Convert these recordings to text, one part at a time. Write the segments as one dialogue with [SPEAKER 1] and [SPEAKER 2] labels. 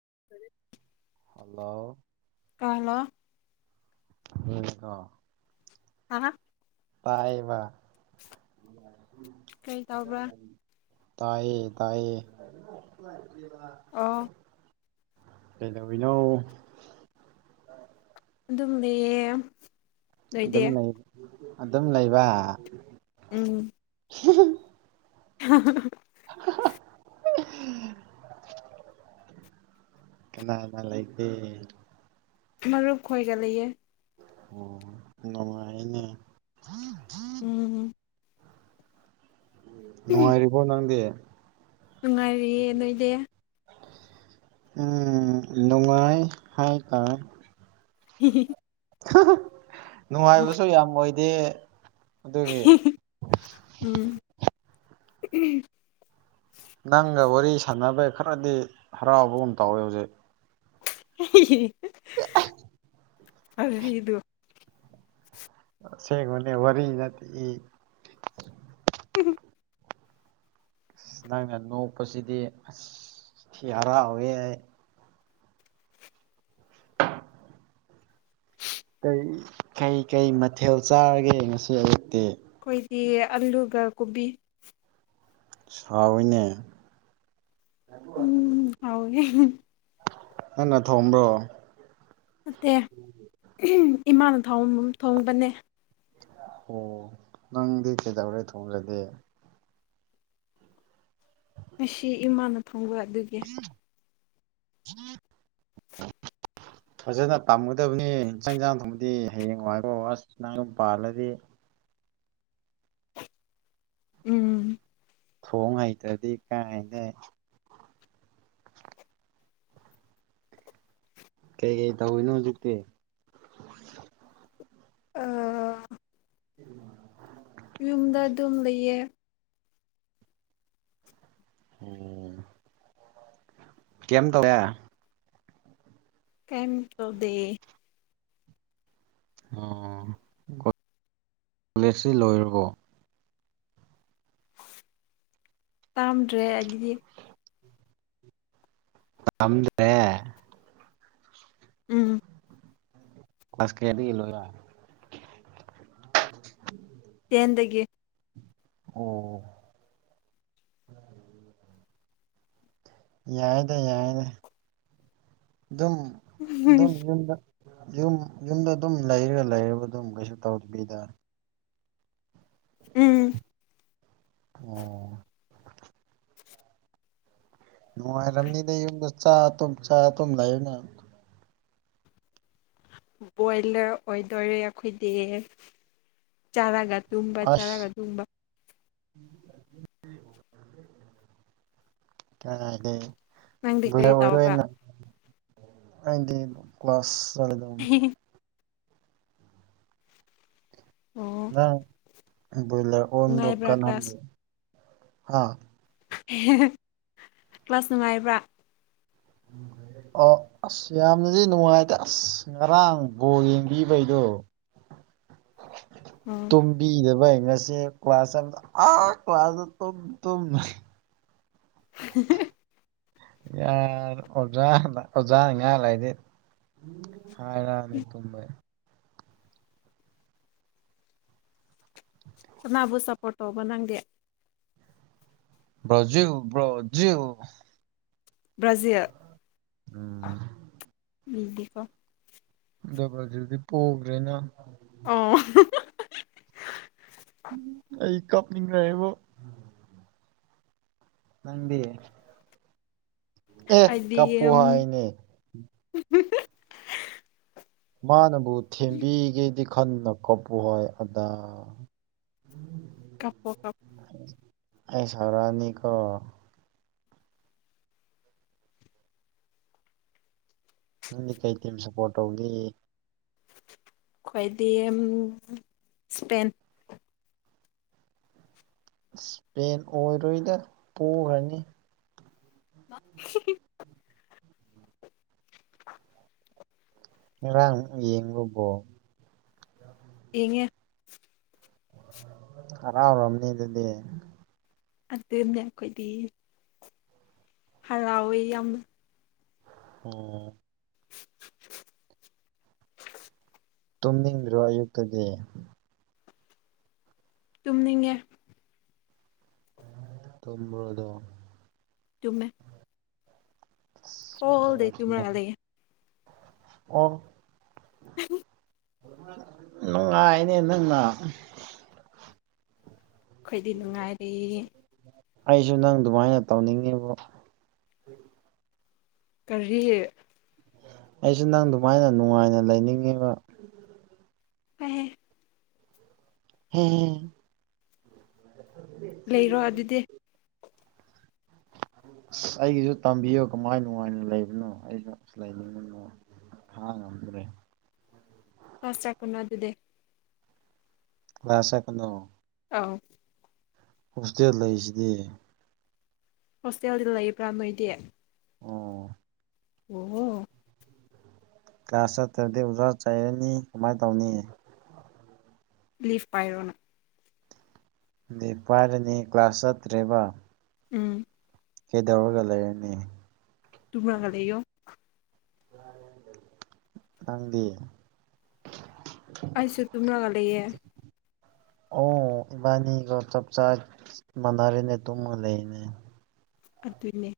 [SPEAKER 1] [inaudible]
[SPEAKER 2] Hello
[SPEAKER 1] hello
[SPEAKER 2] [unintelligible]
[SPEAKER 1] ꯍꯥ ꯍꯥ
[SPEAKER 2] ꯇꯥꯏꯕ
[SPEAKER 1] ꯀꯔꯤ ꯇꯧꯕ꯭ꯔꯥ
[SPEAKER 2] ꯇꯥꯏꯌꯦ ꯇꯥꯏꯌꯦ
[SPEAKER 1] ꯑꯣ
[SPEAKER 2] ꯀꯩꯗꯧꯋꯤꯅꯣ
[SPEAKER 1] ꯑꯗꯨ ꯂꯩꯌꯦ ꯅꯣꯏꯗꯤ
[SPEAKER 2] ꯑꯗꯨꯝ ꯂꯩ ꯑꯗꯨꯝ ꯂꯩꯕ
[SPEAKER 1] ꯎꯝ
[SPEAKER 2] [unintelligible]
[SPEAKER 1] [unintelligible] [unintelligible]
[SPEAKER 2] ꯀꯅꯥꯅꯥ ꯂꯩꯒꯦ
[SPEAKER 1] ꯃꯔꯨꯞ ꯈꯣꯏꯒ ꯂꯩꯌꯦ
[SPEAKER 2] ꯑꯣ ꯅꯨꯉꯥꯢꯌꯦꯅꯦ
[SPEAKER 1] ꯎꯝ
[SPEAKER 2] ꯅꯨꯡꯉꯥꯏꯔꯤꯕꯣ ꯅꯪꯗꯤ
[SPEAKER 1] ꯅꯨꯡꯉꯥꯏꯔꯤꯌꯦ ꯅꯣꯢꯗꯤ
[SPEAKER 2] ꯎꯝ ꯅꯨꯡꯉꯥꯏ ꯍꯥꯏ ꯇꯥꯔꯦ
[SPEAKER 1] ꯍꯤꯍꯤꯍꯤ
[SPEAKER 2] ꯍꯥꯍꯥ ꯅꯨꯡꯉꯥꯏꯕꯁꯨ ꯌꯥꯝ ꯑꯣꯏꯗꯦ ꯑꯗꯨꯒꯤ
[SPEAKER 1] ꯎꯝ [unintelligible]
[SPEAKER 2] ꯅꯪꯒ ꯋꯥꯔꯤ ꯁꯥꯟꯅꯕꯩ ꯈꯔꯗꯤ ꯍꯔꯥꯎꯕꯒꯨꯝ ꯇꯧꯋꯦ ꯍꯨꯖꯤꯛ
[SPEAKER 1] ꯏꯍꯤꯍꯤ [unintelligible]
[SPEAKER 2] ꯑꯁꯦꯡꯕꯅꯦ ꯋꯥꯔꯤ ꯅꯠꯇꯦ ꯏ
[SPEAKER 1] [unintelligible]
[SPEAKER 2] ꯑꯁ ꯅꯪꯅ ꯅꯣꯛꯄꯁꯤꯗꯤ ꯑꯁ ꯊꯤꯍꯥꯔꯥꯎꯋꯦ ꯑꯩ ꯀꯩ ꯀꯩ ꯀꯩ ꯃꯊꯦꯜ ꯆꯥꯔꯒꯦ ꯉꯁꯤ ꯑꯌꯨꯛꯇꯤ
[SPEAKER 1] ꯗꯤ ꯑꯜꯂꯨꯒ ꯀꯣꯕꯤ
[SPEAKER 2] ꯍꯥꯎꯋꯤꯅꯦ
[SPEAKER 1] ꯎꯝ ꯍꯥꯎꯋꯤ
[SPEAKER 2] ꯍꯟꯅ ꯊꯣꯡꯕ꯭ꯔꯣ
[SPEAKER 1] ꯅꯠꯇꯦ ꯏꯃꯥꯅ ꯊꯣꯡ ꯊꯣꯡꯕꯅꯦ
[SPEAKER 2] ꯑꯣ ꯅꯪꯗꯤ ꯀꯩꯗꯧꯔꯦ ꯊꯣꯡꯗ꯭ꯔꯗꯤ
[SPEAKER 1] ꯉꯁꯤ ꯏꯃꯥꯅ ꯇꯣꯡꯕ ꯑꯗꯨꯒꯤ
[SPEAKER 2] [unintelligible]
[SPEAKER 1] [inaudible]
[SPEAKER 2] ꯐꯖꯅ ꯇꯝꯒꯗꯕꯅꯤ ꯆꯥꯛ ꯏꯟꯁꯥꯡ ꯊꯣꯡꯕꯗꯤ ꯍꯌꯦꯡꯋꯥꯢꯕꯥꯎ ꯑꯁ ꯅꯪ ꯌꯨꯝ ꯄꯥꯜꯂꯗꯤ
[SPEAKER 1] ꯎꯝ
[SPEAKER 2] ꯊꯣꯡ ꯍꯩꯇ꯭ꯔꯗꯤ ꯀꯥꯏꯗꯦ ꯀꯩꯀꯩ ꯇꯧꯋꯤꯅꯣ ꯍꯨꯖꯤꯛꯇꯤ
[SPEAKER 1] ꯑꯥ
[SPEAKER 2] [inaudible]
[SPEAKER 1] ꯑꯗꯨꯝ ꯂꯩꯌꯦ
[SPEAKER 2] ꯑꯣ [unintelligible]
[SPEAKER 1] ꯀꯩꯝ ꯇꯧꯗꯦ
[SPEAKER 2] ꯑꯣ ꯀꯣꯂꯦꯁꯇꯤ ꯂꯣꯏꯔꯕꯣ
[SPEAKER 1] ꯂꯥꯝꯗꯔꯦ ꯑꯩꯒꯤꯗꯤ
[SPEAKER 2] [unintelligible]
[SPEAKER 1] ꯎꯝ
[SPEAKER 2] ꯑꯁ ꯀꯦꯗꯤ ꯂꯣꯢꯕ
[SPEAKER 1] ꯑꯦꯟꯗꯒꯤ [unintelligible]
[SPEAKER 2] ꯑꯣ ꯌꯥꯏꯌꯦꯗ ꯌꯥꯏꯌꯦꯗ ꯗꯨꯝ ꯗꯨꯝ
[SPEAKER 1] ꯎꯝ
[SPEAKER 2] ꯌꯨꯝꯗ ꯌꯨꯝ ꯌꯨꯝꯗ ꯑꯗꯨꯝ ꯂꯩꯔ ꯂꯩꯔꯒ ꯑꯗꯨꯝ ꯀꯩꯁꯨ ꯇꯧꯗꯕꯤꯗ ꯑꯣ ꯅꯨꯡꯉꯥꯏꯔꯝꯅꯤꯗ ꯌꯨꯝꯗ ꯆꯥꯔ ꯇꯨꯝ ꯆꯥꯔ ꯇꯨꯝ ꯂꯩꯕꯅ
[SPEAKER 1] ꯕꯣꯏꯂꯔ ꯑꯣꯏꯗꯣꯏꯔꯦ ꯑꯩꯈꯣꯏꯗꯤ ꯆꯥꯔꯒ ꯇꯨꯝꯕ ꯆꯥꯔꯒ ꯇꯨꯨꯝꯕ
[SPEAKER 2] ꯎ [inaudible] ꯀꯗꯥꯏꯗꯒꯤꯅꯣ
[SPEAKER 1] ꯅꯪꯗꯤ
[SPEAKER 2] ꯕꯣꯏꯂꯔ
[SPEAKER 1] ꯀꯔꯤ
[SPEAKER 2] ꯑꯣꯏꯔꯔꯣꯏ
[SPEAKER 1] ꯇꯧꯕ꯭ꯔꯥ
[SPEAKER 2] ꯅꯪ ꯑꯩꯗꯤ ꯀ꯭ꯂꯥꯁ ꯆꯔꯦꯗꯝ
[SPEAKER 1] ꯑꯣ
[SPEAKER 2] ꯅꯪ ꯕꯣꯏꯂꯔ ꯑꯣꯟꯗꯦ
[SPEAKER 1] ꯅꯨꯡꯉꯥꯏꯕ꯭ꯔꯥ
[SPEAKER 2] ꯀꯩꯅꯧ
[SPEAKER 1] ꯀ꯭ꯂꯥꯁ
[SPEAKER 2] [unintelligible] ꯍꯥ
[SPEAKER 1] ꯏ ꯍꯤ ꯍꯤ ꯀ꯭ꯂꯥꯁ ꯅꯨꯡꯉꯥꯏꯕ꯭ꯔꯥ
[SPEAKER 2] ꯑꯣ ꯑꯁ ꯌꯥꯝꯅꯗꯤ ꯅꯨꯡꯉꯥꯏꯗ ꯑꯁ ꯉꯔꯥꯡ ꯕꯣꯜ ꯌꯦꯡꯕꯤꯕꯩꯗꯣ
[SPEAKER 1] [inaudible] ꯑꯣ
[SPEAKER 2] ꯇꯨꯝꯕꯤꯗꯕ ꯑꯩ ꯉꯁꯤ ꯀ꯭ꯂꯥꯁ ꯑꯃꯗ ꯑꯥ ꯀ꯭ꯂꯥꯁꯇ ꯇꯨꯝ ꯇꯨꯝ ꯂꯩ
[SPEAKER 1] ꯍꯤ ꯍꯤꯑꯛ
[SPEAKER 2] ꯌꯥꯔ ꯑꯣꯖꯥ ꯑꯣꯖꯥ ꯉꯥꯡ ꯂꯩꯗꯤ ꯍꯥꯏꯔꯛꯑꯅꯤ ꯇꯨꯝꯕꯩ
[SPEAKER 1] ꯀꯅꯥꯕꯨ ꯁꯄꯣꯠ ꯇꯧꯕ ꯅꯪꯗꯤ
[SPEAKER 2] ꯭ꯕ꯭ꯔꯥꯖꯤꯜ ꯕ꯭ꯔꯥꯖꯤꯜ
[SPEAKER 1] ꯕ꯭ꯔꯥꯖꯤꯜ
[SPEAKER 2] ꯎꯝ
[SPEAKER 1] ꯎꯏꯗꯑꯦꯀꯣ
[SPEAKER 2] ꯑꯗꯣ ꯕ꯭ꯔꯥꯖꯤꯜꯗꯤ ꯄꯣꯒꯔ꯭ꯦꯅ
[SPEAKER 1] ꯑꯣ
[SPEAKER 2] ꯀꯞ ꯅꯤꯡꯔꯛꯔꯦꯕꯨ ꯅꯪꯗꯤ ꯑꯦ
[SPEAKER 1] ꯑꯩꯗꯤ
[SPEAKER 2] ꯀꯞꯄꯨ ꯍꯥꯏꯅꯦ ꯃꯥꯅꯕꯨ ꯊꯦꯝꯕꯤꯒꯦꯗꯤ ꯈꯟꯗꯅ ꯀꯞꯄꯨ ꯍꯥꯏ ꯑꯥꯗ
[SPEAKER 1] ꯀꯞꯄꯣ ꯀꯞꯄꯣ
[SPEAKER 2] ꯑꯩ ꯁꯥꯎꯔꯛꯑꯅꯤꯀꯣ ꯅꯪꯗꯤ ꯀꯩ ꯇꯤꯝ ꯁꯞꯄꯣꯔꯠ ꯇꯧꯒꯦ
[SPEAKER 1] ꯈ꯭ꯣꯏꯗꯤ ꯑꯝ ꯏꯁꯄꯦꯟ
[SPEAKER 2] ꯏꯁꯄꯦꯟ ꯑꯣꯏꯔꯣꯏꯗ ꯄꯣꯈ꯭ꯔꯅꯤ
[SPEAKER 1] ꯃꯥ ꯍꯤꯍꯤ
[SPEAKER 2] ꯉꯔꯥꯡ ꯌꯦꯡꯕꯣ ꯕꯣꯜ
[SPEAKER 1] ꯌꯦꯡꯉꯦ
[SPEAKER 2] ꯍꯥꯔꯥꯎꯔꯝꯅꯤ ꯑꯗꯨꯗꯤ
[SPEAKER 1] ꯑꯗꯨꯅꯦ ꯑꯩꯈꯣꯏꯗꯤ ꯍꯔꯥꯎꯑꯦ ꯌꯥꯝ
[SPEAKER 2] ꯎꯝ ꯇꯨꯝꯅꯤꯡꯗ꯭ꯔꯣ ꯑꯌꯨꯛꯇꯗꯤ
[SPEAKER 1] ꯇꯨꯝꯅꯤꯡꯉꯦ
[SPEAKER 2] ꯇꯨꯝꯕ꯭ꯔꯣ ꯑꯗꯣ
[SPEAKER 1] ꯇꯨꯝꯃꯦ
[SPEAKER 2] ꯑꯁ ꯐꯖꯅ
[SPEAKER 1] ꯍꯣꯍꯣꯜꯗꯩꯩ
[SPEAKER 2] ꯇꯨꯝꯃꯣ
[SPEAKER 1] ꯇꯨꯝꯃꯥꯒ ꯂꯩꯌꯦ
[SPEAKER 2] ꯑꯣ ꯅꯨꯡꯉꯥꯏꯅꯦ ꯅꯪꯅ
[SPEAKER 1] ꯈꯣꯏꯗꯤ ꯅꯨꯡꯉꯥꯏꯔꯦ
[SPEAKER 2] ꯑꯩꯖꯨ ꯅꯪ ꯗꯨꯃꯥꯏꯅ ꯇꯧꯅꯤꯡꯉꯤꯕꯣ
[SPEAKER 1] ꯀꯔꯤ
[SPEAKER 2] ꯑꯩꯖꯨ ꯅꯪ ꯗꯨꯃꯥꯏꯅ ꯅꯨꯡꯉꯥꯏꯅ ꯂꯩꯅꯤꯡꯉꯤꯕ
[SPEAKER 1] ꯍꯣꯏ ꯍꯦ
[SPEAKER 2] ꯍꯦ ꯍꯦ
[SPEAKER 1] ꯂꯩꯔꯣ ꯑꯗꯨꯗꯤ
[SPEAKER 2] ꯑꯁ ꯑꯩꯒꯤꯖꯨ ꯇꯝꯕꯤꯌꯨ ꯀꯃꯥꯏ ꯅꯨꯡꯉꯥꯏꯅ ꯂꯩꯕꯅꯣ ꯑꯩꯁꯨ ꯂꯩꯅꯤꯡꯕꯅ ꯈꯥꯡ ꯉꯝꯗ꯭ꯔꯦ
[SPEAKER 1] ꯑꯁ ꯆꯥꯏꯀꯨꯅꯣ ꯑꯗꯨꯗꯤ
[SPEAKER 2] [inaudible]
[SPEAKER 1] ꯑꯥꯎ
[SPEAKER 2] ꯍꯣꯁꯇꯦꯜ ꯂꯩꯖꯤꯗꯤ
[SPEAKER 1] ꯍꯣꯁꯇꯦꯜꯗ ꯂꯩꯕ꯭ꯔꯥ ꯅꯣꯏꯗꯤ
[SPEAKER 2] ꯑꯣ
[SPEAKER 1] ꯑꯣ ꯑꯣ
[SPEAKER 2] ꯀ꯭ꯂꯥꯁ ꯆꯠꯇ꯭ꯔꯗꯤ ꯑꯣꯖꯥ ꯆꯩꯥꯔꯅꯤ ꯀꯃꯥꯏ ꯇꯧꯅꯤ
[SPEAKER 1] ꯂꯤꯞ ꯄꯥꯏꯔꯣꯅ
[SPEAKER 2] ꯂꯤꯞ ꯄꯥꯏꯔꯅꯤ ꯀ꯭ꯂꯥꯁ ꯆꯠꯇ꯭ꯔꯦꯕ
[SPEAKER 1] ꯎꯝ
[SPEAKER 2] ꯀꯩꯗꯧꯔ ꯂꯩꯔꯅꯤ
[SPEAKER 1] ꯇꯨꯝꯔꯒ ꯂꯩꯌꯣ
[SPEAKER 2] ꯅꯪꯗꯤ
[SPEAKER 1] ꯑꯩꯁꯨ ꯇꯨꯝꯔꯒ ꯂꯩꯌꯦ
[SPEAKER 2] ꯑꯣ ꯏꯕꯅꯤꯗꯣ ꯆꯞ ꯆꯥꯏ ꯃꯥꯟꯅꯔꯦꯅꯦ ꯇꯨꯝꯃꯒ ꯂꯩꯅꯦ
[SPEAKER 1] ꯑꯗꯨꯅꯦ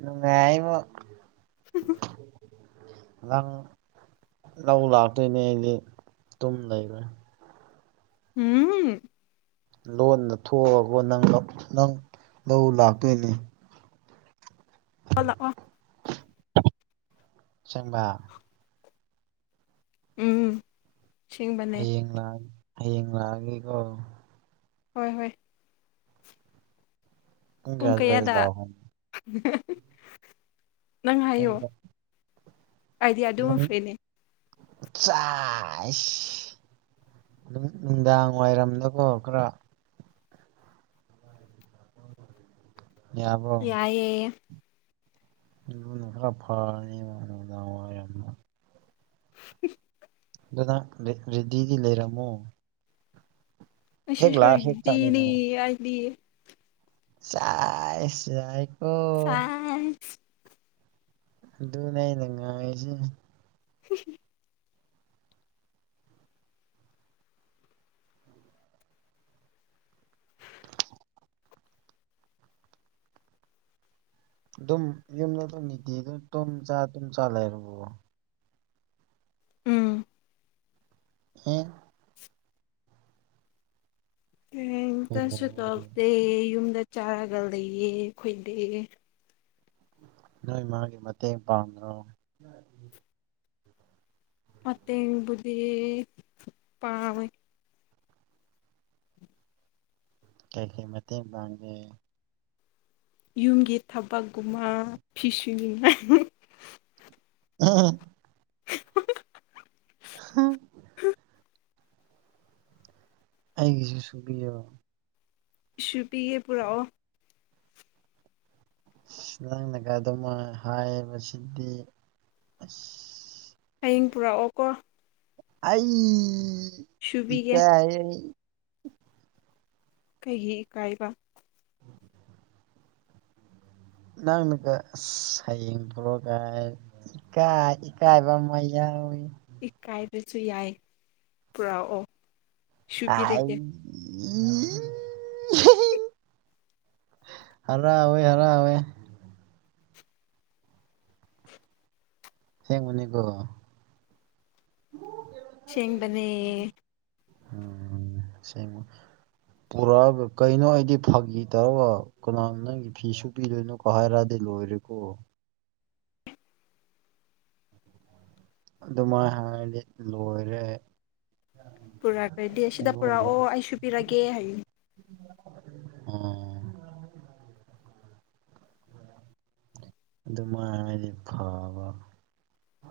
[SPEAKER 2] ꯅꯨꯡꯉꯥꯢꯃꯣ
[SPEAKER 1] [unintelligible]
[SPEAKER 2] ꯅꯪ ꯂꯧ ꯂꯥꯛꯇꯣꯏꯅꯦ ꯑꯩꯗꯤ ꯇꯨꯝ ꯂꯩꯔꯣꯏ
[SPEAKER 1] ꯎꯝ
[SPEAKER 2] ꯂꯣꯟꯅ ꯊꯣꯛꯑꯕꯣ ꯅꯪ ꯂꯧ ꯅꯪ ꯂꯧ ꯂꯥꯛꯇꯣꯏꯅꯦ
[SPEAKER 1] ꯂꯥꯛꯑꯣ ꯂꯥꯛꯑꯣ
[SPEAKER 2] ꯁꯦꯡꯕ
[SPEAKER 1] ꯎꯝ ꯁꯦꯡꯕꯅꯦ
[SPEAKER 2] ꯍꯌꯦꯡ ꯂꯥꯛ ꯍꯌꯦꯡ ꯂꯥꯛꯑꯒꯦꯀꯣ
[SPEAKER 1] ꯍꯣꯏ ꯍꯣꯏ ꯄꯨꯡ
[SPEAKER 2] ꯀꯌꯥ ꯑꯗꯨꯋꯥꯏꯗ
[SPEAKER 1] ꯀꯌꯥꯗ
[SPEAKER 2] ꯂꯥꯛꯑꯣ
[SPEAKER 1] ꯅꯪ ꯍꯥꯏꯌꯣ
[SPEAKER 2] ꯄꯨꯡ
[SPEAKER 1] ꯑꯩꯗꯤ ꯑꯗꯨꯃ ꯐꯔꯤꯅꯤ
[SPEAKER 2] ꯆꯥꯏꯁ ꯑꯗꯨꯝ ꯅꯨꯡꯗꯥꯡ ꯋꯥꯏꯔꯝꯗꯀꯣ ꯈꯔ ꯌꯥꯕ꯭ꯔꯣ
[SPEAKER 1] ꯌꯥꯏꯌꯦ
[SPEAKER 2] ꯑꯗꯨ ꯈꯔ ꯐꯥꯅꯤꯕ ꯅꯨꯡꯗꯥꯡꯋꯥꯢ ꯔꯝ
[SPEAKER 1] [unintelligible]
[SPEAKER 2] ꯑꯗꯣ ꯅꯪ ꯔꯦ ꯔꯦꯗꯤꯗꯤ ꯂꯩꯔꯝꯃꯣ ꯍꯦꯛ ꯂꯥꯛꯑ ꯍꯦꯛ ꯆꯠꯂꯣ
[SPEAKER 1] [unintelligible]
[SPEAKER 2] ꯆꯥꯏꯁ
[SPEAKER 1] ꯆꯥꯏꯁ
[SPEAKER 2] ꯑꯗꯨꯅꯦ ꯑꯩꯅ ꯉꯥꯏꯔꯤꯁꯦ
[SPEAKER 1] [unintelligible]
[SPEAKER 2] ꯑꯗꯨꯝ ꯌꯨꯝꯗ ꯑꯗꯨꯝ ꯅꯤꯇꯤ ꯑꯗꯨꯨꯝ ꯇꯨꯝ ꯆꯥ ꯇꯨꯝ ꯆꯥ ꯂꯩꯔꯕꯣ
[SPEAKER 1] ꯎꯝ
[SPEAKER 2] ꯍꯦ
[SPEAKER 1] ꯀꯔꯤꯝꯇꯁꯨ
[SPEAKER 2] ꯀꯩꯗꯧꯔꯒꯦ?
[SPEAKER 1] ꯇꯧꯔꯇꯦ ꯌꯨꯝꯗ ꯆꯥꯔꯒ ꯂꯩꯌꯦ ꯈꯣꯏꯗꯤ
[SPEAKER 2] ꯅꯣꯏ ꯃꯥꯒꯤ ꯃꯇꯦꯡ ꯄꯥꯡꯗ꯭ꯔꯣ
[SPEAKER 1] ꯃꯥꯇꯦꯡꯕꯩꯗꯤ ꯄꯥꯡ
[SPEAKER 2] ꯀꯩ ꯀꯩ ꯃꯇꯦꯡ ꯄꯥꯡꯒꯦ
[SPEAKER 1] ꯌꯨꯝꯒꯤ ꯊꯕꯛꯀꯨꯝꯕ ꯐꯤꯁꯨꯅꯤꯡꯉꯥꯏ
[SPEAKER 2] ꯑ [unintelligible] ꯍ ꯑꯩꯒꯤꯁꯨ ꯁꯨꯕꯤꯌꯣ
[SPEAKER 1] ꯁꯨꯕꯤꯒꯦ ꯄꯨꯔꯛꯑꯣ
[SPEAKER 2] ꯅꯪꯅꯒꯥ ꯑꯗꯨꯃꯥꯏ ꯍꯥꯏꯕꯁꯤꯗꯤ ꯑꯁ
[SPEAKER 1] ꯍꯌꯦꯡ ꯄꯨꯔꯛꯑꯣ ꯀꯣ
[SPEAKER 2] ꯑꯩ
[SPEAKER 1] ꯁꯨꯕꯤꯒꯦ
[SPEAKER 2] ꯏꯀꯥꯏꯌꯦ
[SPEAKER 1] ꯀꯩꯒꯤ ꯏꯀꯥꯏꯕ
[SPEAKER 2] ꯅꯪꯅꯒ ꯑꯁ ꯍꯌꯦꯡ ꯄꯨꯔꯒ ꯏꯀꯥꯏ ꯏꯀꯥꯏꯕ ꯑꯃ ꯌꯥꯎꯋꯤ
[SPEAKER 1] ꯏꯀꯥꯏꯕꯖꯨ ꯌꯥꯏ ꯄꯨꯔꯛꯑꯣ
[SPEAKER 2] ꯑꯥꯏ
[SPEAKER 1] ꯁꯨꯕꯤꯔꯒꯦ [inaudible]
[SPEAKER 2] ꯍꯔꯥꯎꯋꯦ ꯍꯔꯥꯎꯋꯦ ꯑꯁꯦꯡꯕꯅꯤꯀꯣ
[SPEAKER 1] ꯁꯦꯡꯕꯅꯦ
[SPEAKER 2] ꯁꯦꯡꯕꯅꯦ ꯄꯨꯔꯛꯑꯒ ꯀꯩꯅꯣ ꯑꯩꯗꯤ ꯐꯥꯈꯤ ꯇꯧꯔꯒ ꯀꯅꯥ ꯅꯪꯒꯤ ꯐꯤꯁꯨꯕꯤꯗꯣꯏꯅꯣꯀ ꯍꯥꯏꯔꯛꯑꯗꯤ ꯂꯣꯏꯔꯦꯀꯣ ꯑꯗꯨꯃꯥꯏ ꯍꯥꯏꯔꯗꯤ ꯂꯣꯏꯔꯦ
[SPEAKER 1] ꯄꯨꯔꯛꯂꯗꯤ ꯑꯁꯤꯗ
[SPEAKER 2] ꯄꯨꯡꯂꯣꯏꯗ
[SPEAKER 1] ꯄꯨꯔꯛꯑꯣ ꯑꯩ ꯁꯨꯕꯤꯔꯒꯦ ꯍꯌꯦꯡ
[SPEAKER 2] ꯑꯣ ꯑꯗꯨꯃꯥꯏ ꯍꯥꯏꯔꯗꯤ ꯐꯕ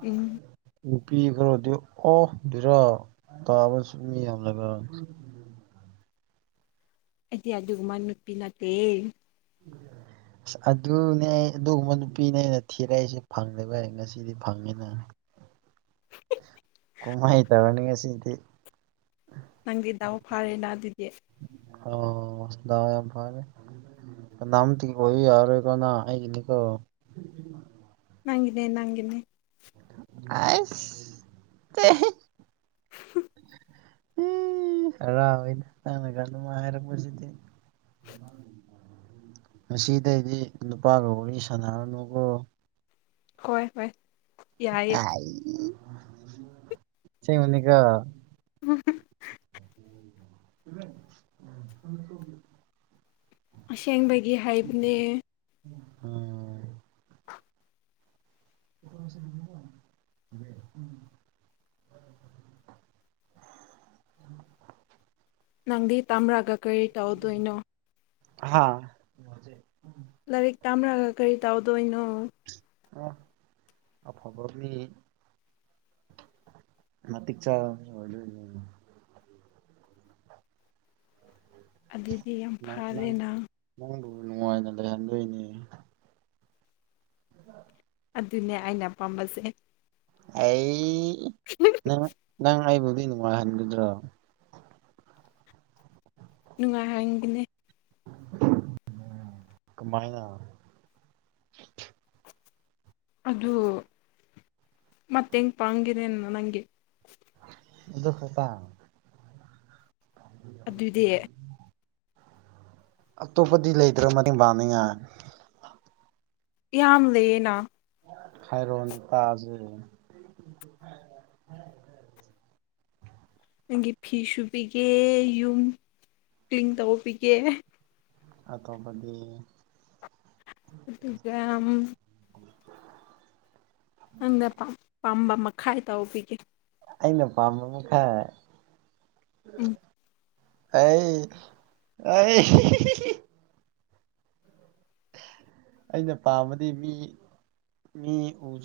[SPEAKER 1] ꯎꯝ
[SPEAKER 2] ꯄꯤꯈ꯭ꯔꯣꯗꯤ ꯑꯣ [unintelligible] ꯔꯥ ꯇꯥꯕꯁꯨ ꯃꯤ ꯌꯥꯝꯅ
[SPEAKER 1] ꯑꯩꯗꯤ ꯑꯗꯨꯒꯨꯃꯥꯏ ꯅꯨꯄꯤ ꯅꯠꯇꯦ
[SPEAKER 2] ꯑꯁ ꯑꯗꯨꯅꯦ ꯑꯩ ꯑꯗꯨꯒꯨꯝꯕ ꯅꯨꯄꯤꯅꯦ ꯑꯩꯅ ꯊꯤꯔꯛꯏꯁꯦ ꯐꯪꯗꯕꯩ ꯉꯁꯤꯗꯤ ꯐꯪꯉꯦꯅ ꯀꯃꯥꯏ ꯇꯧꯔꯅꯤ ꯉꯁꯤꯗꯤ
[SPEAKER 1] ꯅꯪꯗꯤ ꯗꯥꯎ ꯐꯥꯔꯦꯅ ꯑꯗꯨꯗꯤ
[SPEAKER 2] ꯑꯣ ꯗꯥꯎ ꯌꯥꯝ ꯐꯔꯦ ꯀꯥꯅꯥꯝꯇꯒꯤ ꯑꯣꯏꯕ ꯌꯥꯔꯔꯣꯏꯀꯣ ꯅꯪ ꯑꯩꯒꯤꯅꯤꯀꯣ
[SPEAKER 1] ꯅꯪꯒꯤꯅꯦ ꯅꯪꯒꯤꯅꯦ
[SPEAKER 2] ꯑ꯭ꯁ [unintelligible] ꯎꯝ ꯍꯔꯥꯎꯋꯦ ꯅꯪꯅꯒ ꯑꯗꯨꯃꯥꯏ ꯍꯥꯏꯔꯛꯄꯁꯤꯗꯤ
[SPEAKER 1] [inaudible]
[SPEAKER 2] ꯉꯁꯤꯗꯩꯗꯤ ꯅꯨꯄꯥꯒ ꯋꯥꯔꯤ ꯁꯥꯟꯅꯔꯅꯨꯀꯣ
[SPEAKER 1] ꯍꯣꯏ ꯍꯣꯏ ꯌꯥꯏꯌꯦ
[SPEAKER 2] ꯁꯦꯡꯕꯅꯤꯀꯣ
[SPEAKER 1] [unintelligible]
[SPEAKER 2] [inaudible]
[SPEAKER 1] ꯑꯁꯦꯡꯕꯒꯤ ꯍꯥꯏꯕꯅꯦ
[SPEAKER 2] ꯎꯝ [inaudible] ꯝ [inaudible]
[SPEAKER 1] ꯅꯪꯗꯤ ꯇꯝꯔꯒ ꯀꯔꯤ ꯇꯧꯗꯣꯏꯅꯣ
[SPEAKER 2] ꯍꯥꯥ
[SPEAKER 1] ꯂꯥꯏꯔꯤꯛ ꯇꯥꯝꯔꯒ ꯀꯔꯤ ꯇꯧꯗꯣꯏꯅꯣ
[SPEAKER 2] ꯑ ꯑꯐꯕ ꯃꯤ ꯃꯇꯤꯛ ꯆꯥꯕ ꯃꯤ ꯑꯣꯢꯗꯣꯢꯅꯦ
[SPEAKER 1] ꯑꯗꯨꯗꯤ ꯌꯥꯝ
[SPEAKER 2] ꯅꯪ ꯅꯪ
[SPEAKER 1] ꯐꯔꯦꯅ
[SPEAKER 2] ꯅꯪꯕꯨ ꯅꯨꯡꯉꯥꯏꯅ ꯂꯩꯍꯟꯗꯣꯏꯅꯦ
[SPEAKER 1] ꯑꯗꯨꯅꯦ ꯑꯩꯅ ꯄꯥꯝꯕꯁꯦ
[SPEAKER 2] ꯑꯩ ꯅꯪ ꯅꯪ ꯑꯩꯥꯕꯨ ꯗꯤ ꯅꯨꯡꯉꯥꯏ ꯍꯟꯒꯗ꯭ꯔꯣ
[SPEAKER 1] ꯅꯨꯡꯉꯥꯏꯍꯟꯒꯅꯤ
[SPEAKER 2] ꯀꯃꯥꯏꯅ
[SPEAKER 1] ꯑꯗꯨ ꯃꯇꯦꯡ ꯄꯥꯡꯒꯦꯅꯦ ꯅꯪꯒꯤ
[SPEAKER 2] ꯑꯗꯨ ꯈꯠꯇ
[SPEAKER 1] ꯑꯗꯨꯗꯤ
[SPEAKER 2] ꯑꯇꯣꯞꯄꯗꯤ ꯂꯩꯇ꯭ꯔ ꯃꯇꯦꯡ ꯄꯥꯡꯅꯤꯡꯉꯥꯏ
[SPEAKER 1] ꯌꯥꯝ ꯂꯩꯌꯦꯅ
[SPEAKER 2] ꯍꯥꯏꯔꯣꯅꯦ ꯇꯥꯖꯦ
[SPEAKER 1] ꯅꯪꯒꯤ ꯐꯤ ꯁꯨꯕꯤꯒꯦ ꯌꯨꯝ ꯀ꯭ꯂꯤꯟ ꯇꯧꯕꯤꯒꯦ
[SPEAKER 2] ꯑꯇꯣꯞꯄꯗꯤ
[SPEAKER 1] ꯑꯗꯨꯒ ꯑꯝ ꯅꯪꯅ ꯄꯥꯝꯕ ꯃꯈꯥꯏ ꯇꯧꯕꯤꯒꯦ
[SPEAKER 2] ꯑꯩꯅ ꯄꯥꯝꯕ ꯃꯈꯥꯏ
[SPEAKER 1] ꯎꯝ
[SPEAKER 2] ꯍꯩ ꯍꯩ ꯑꯩꯅ ꯄꯥꯝꯕꯗꯤ ꯃꯤ ꯃꯤ ꯎꯖꯨ